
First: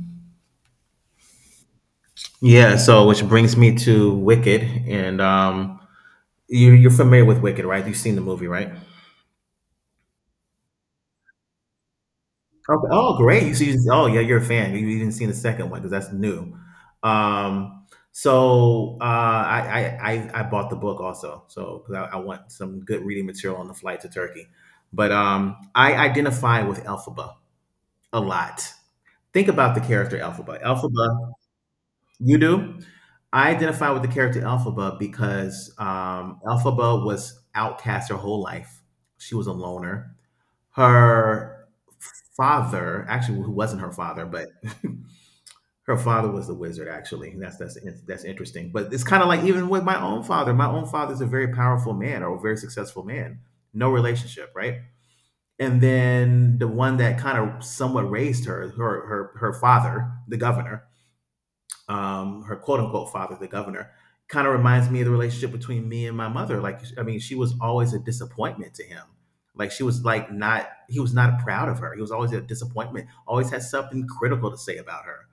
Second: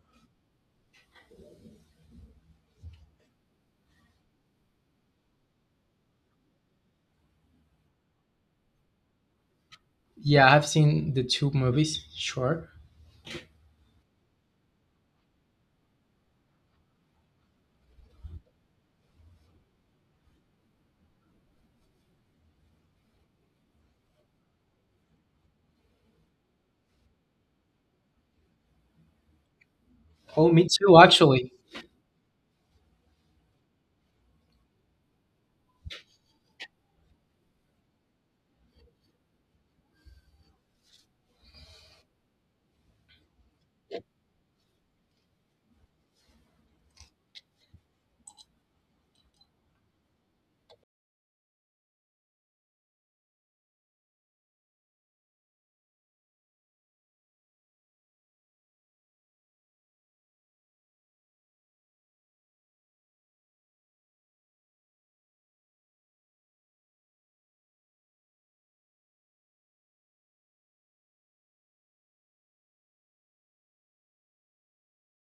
B: Yeah, so which brings me to Wicked, and you you're familiar with Wicked, right? You've seen the movie, right?
A: Yeah, I've seen the two movies, sure.
B: Okay. Oh, great! So you oh yeah, you're a fan. You've even seen the second one because that's new. I bought the book also, so because I want some good reading material on the flight to Turkey. But I identify with Elphaba a lot. Think about the character
A: Oh,
B: Elphaba.
A: me too
B: Elphaba,
A: actually.
B: you do. I identify with the character Elphaba because Elphaba was outcast her whole life. She was a loner. Her father, actually, who wasn't her father, but her father was the wizard. Actually, that's interesting. But it's kind of like even with my own father. My own father's a very powerful man or a very successful man. No relationship, right? And then the one that kind of somewhat raised her, her father, the governor, her quote unquote father, the governor, kind of reminds me of the relationship between me and my mother. Like, I mean, she was always a disappointment to him. Like, she was like not, he was not proud of her. He was always a disappointment, always had something critical to say about her,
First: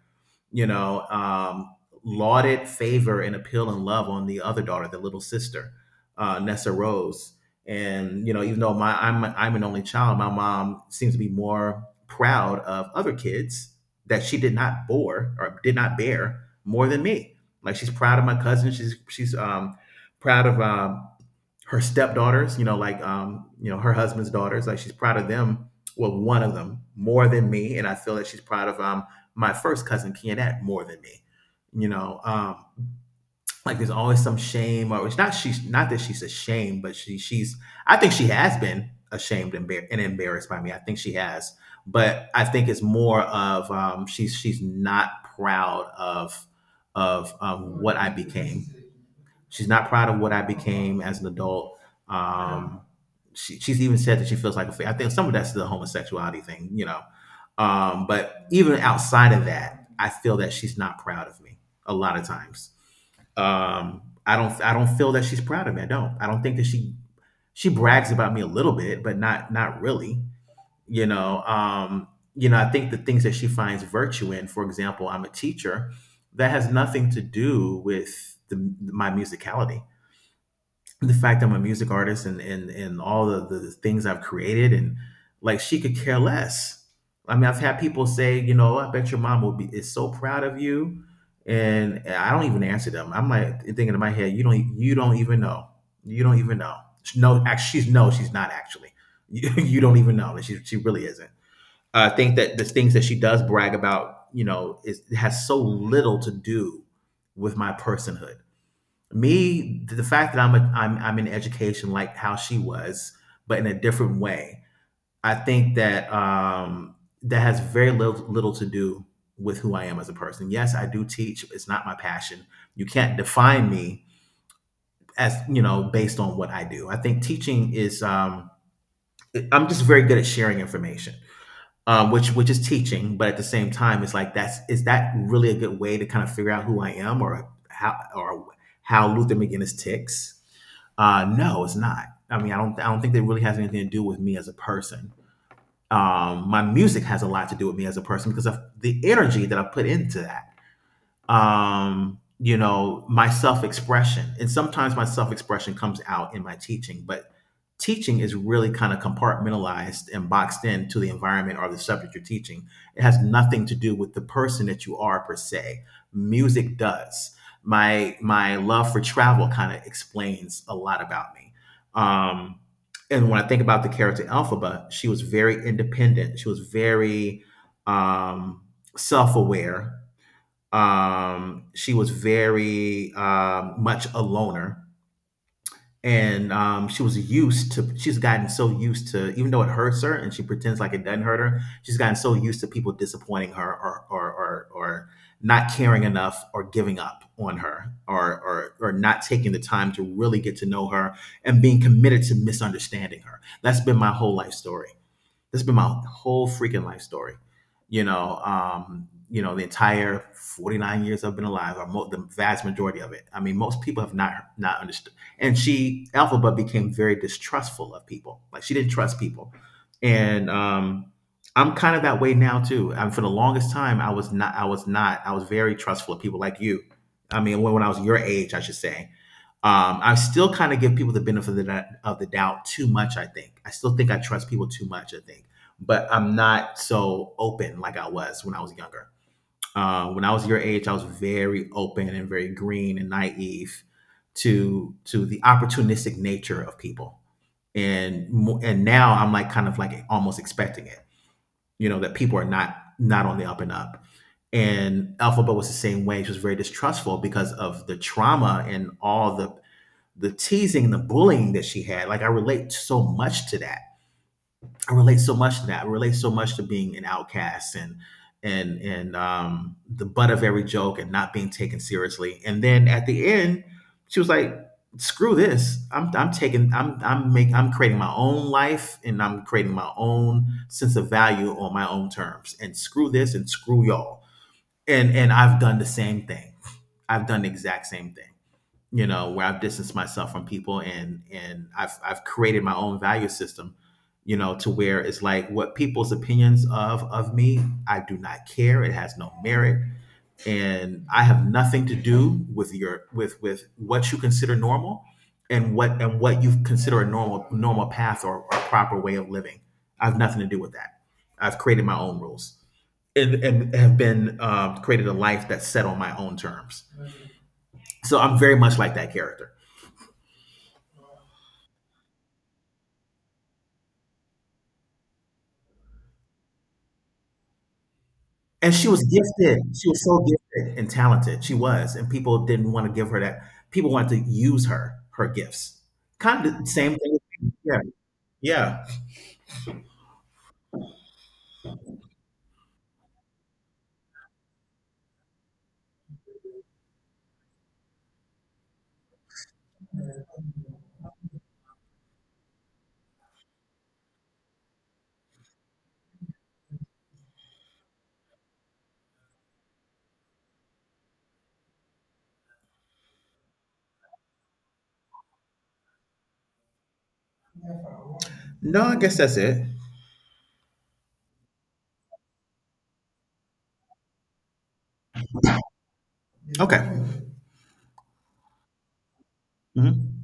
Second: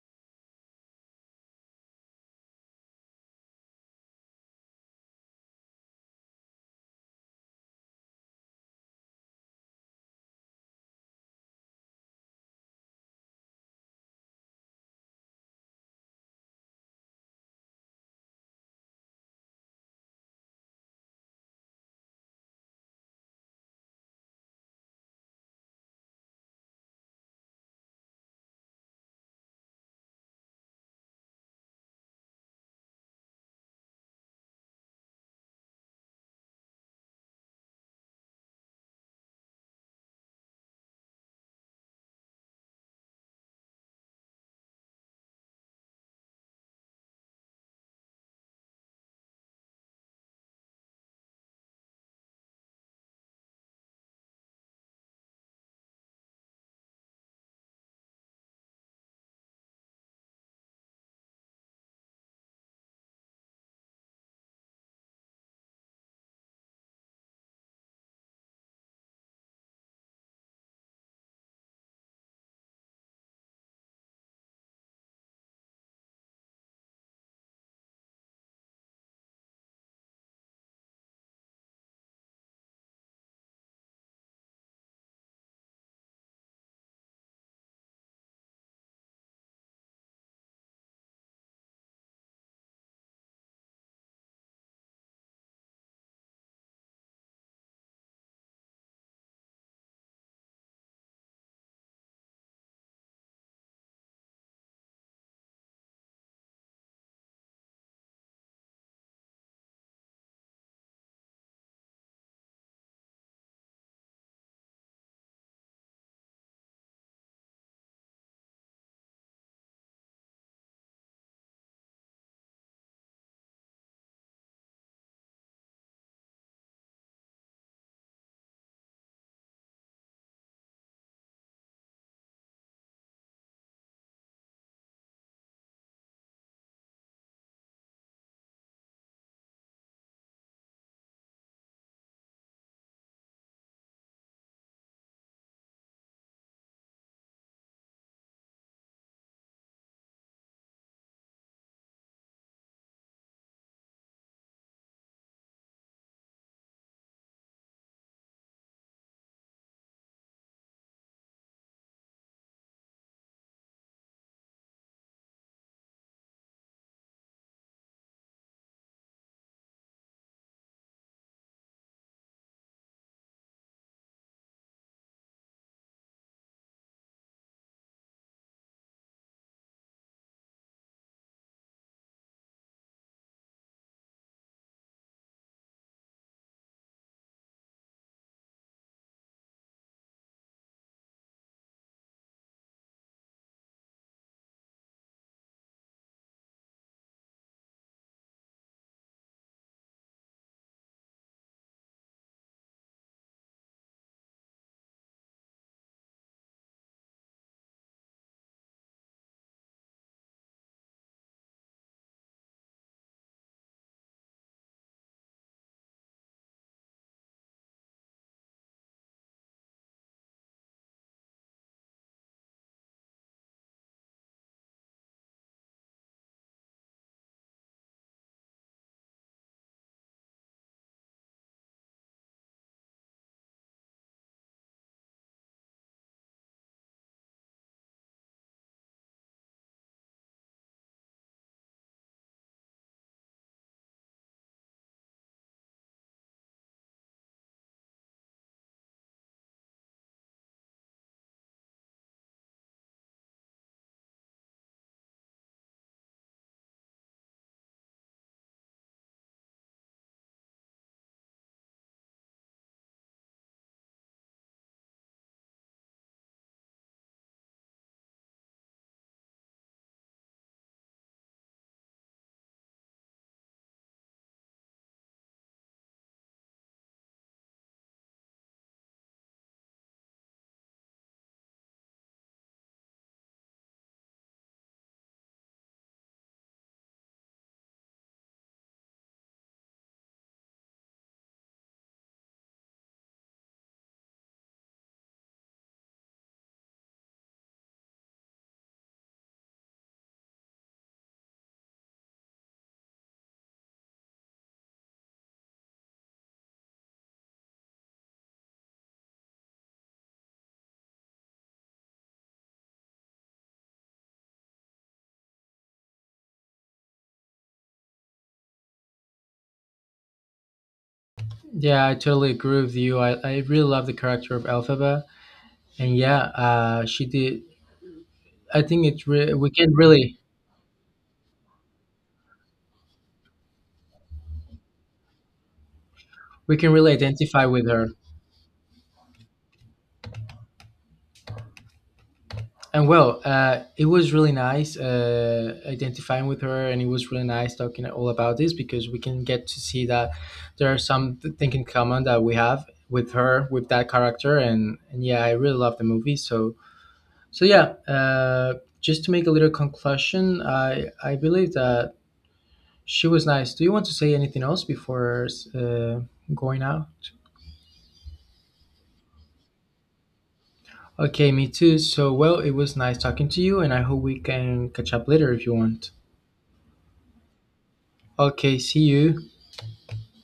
B: you know, lauded favor and appeal and love on the other daughter, the little sister, Nessa Rose. And you know, even though my I'm an only child, my mom seems to be more proud of other kids that she did not bore or did not bear more than me. Like she's proud of my cousin. She's proud of her stepdaughters, you know, like you know, her husband's daughters, like she's proud of them. Well, one of them more than me, and I feel that she's proud of my first cousin Kianette more than me. You know, like there's always some shame, or it's not she's not that she's ashamed, but she's I think she has been ashamed and, embar- and embarrassed by me. I think she has, but I think it's more of she's not proud of what I became. She's not proud of what I became as an adult. Um, she's even said that she feels like a fa- I think some of that's the homosexuality thing, you know. But even outside of that, I feel that she's not proud of me a lot of times. I don't feel that she's proud of me. I don't. I don't think that she brags about me a little bit, but not really. You know, um, you know, I think the things that she finds virtue in, for example, I'm a teacher, that has nothing to do with my musicality, the fact I'm a music artist and all the things I've created and like she could care less. I mean, I've had people say, I bet your mom will be is so proud of you, and I don't even answer them. I'm like thinking in my head, you don't even know, you don't even know. No, actually, she's no, she's not actually. You don't even know that she really isn't. I think that the things that she does brag about, you know, is has so little to do with my personhood, me, the fact that I'm in education like how she was, but in a different way. I think that that has very little, little to do with who I am as a person. Yes, I do teach. It's not my passion. You can't define me as, you know, based on what I do. I think teaching is. I'm just very good at sharing information, which is teaching, but at the same time, it's like that's is that really a good way to kind of figure out who I am, or how Luther McGinnis ticks? No, it's not. I mean, I don't think that really has anything to do with me as a person. My music has a lot to do with me as a person because of the energy that I put into that, you know, my self expression. And sometimes my self expression comes out in my teaching, but teaching is really kind of compartmentalized and boxed in to the environment or the subject you're teaching. It has nothing to do with the person that you are per se. Music does. My love for travel kind of explains a lot about me. Um, and when I think about the character Elphaba, she was very independent. She was very um, self aware, she was very much a loner, and she was used to. She's gotten so used to, even though it hurts her, and she pretends like it doesn't hurt her. She's gotten so used to people disappointing her, or not caring enough, or giving up on her, or or not taking the time to really get to know her, and being committed to misunderstanding her. That's been my whole life story. This has been my whole freaking life story. You know, the entire 49 years I've been alive, or the vast majority of it. I mean, most people have not understood. And she, Alphaba, became very distrustful of people. Like she didn't trust people. And I'm kind of that way now too. And for the longest time, I was not. I was not. I was very trustful of people like you. I mean, when I was your age, I should say, I still kind of give people the benefit of the doubt too much, I think. I still think I trust people too much, I think. But I'm not so open like I was when I was younger. When I was your age, I was very open and very green and naive to the opportunistic nature of people. And and now I'm like kind of like almost expecting it, you know, that people are not on the up and up, and Alphaba was the same way. She was very distrustful because of the trauma and all the teasing and the bullying that she had. Like I relate so much to that. I relate so much to that. I relate so much to being an outcast, and and the butt of every joke, and not being taken seriously. And then at the end she was like, screw this, I'm taking I'm making I'm creating my own life, and I'm creating my own sense of value on my own terms, and screw this and screw y'all. And I've done the same thing. I've done the exact same thing, you know, where I've distanced myself from people, and I've created my own value system, you know, to where it's like what people's opinions of me, I do not care. It has no merit. And I have nothing to do with your, with what you consider normal, and what you consider a normal path, or proper way of living. I have nothing to do with that. I've created my own rules, and have been, created a life that's set on my own terms. So I'm very much like that character.
A: Yeah, I totally agree with you. I really love the character of Elphaba. And yeah, she did I
B: And
A: think
B: she was
A: it re- we
B: gifted.
A: can
B: She was
A: really,
B: so gifted and talented. She was, and people didn't want to give her that. People wanted to use her, her gifts. Kind
A: we
B: of the
A: can really
B: same thing.
A: identify with
B: Yeah,
A: her.
B: yeah.
A: And well, it was really nice identifying with her, and it was really nice talking all about this, because we can get to see that there are some thing in common that we have with her, with that character. And yeah, I really love the movie. So so yeah, just to make a little conclusion, I believe that she was nice. Do you want to say anything else before uh, going out?
B: No, I guess that's it.
A: Okay, me too. So well, it was nice talking to you, and I hope we can catch up later if you want.
B: Okay.
A: Okay, see you.
B: Mhm.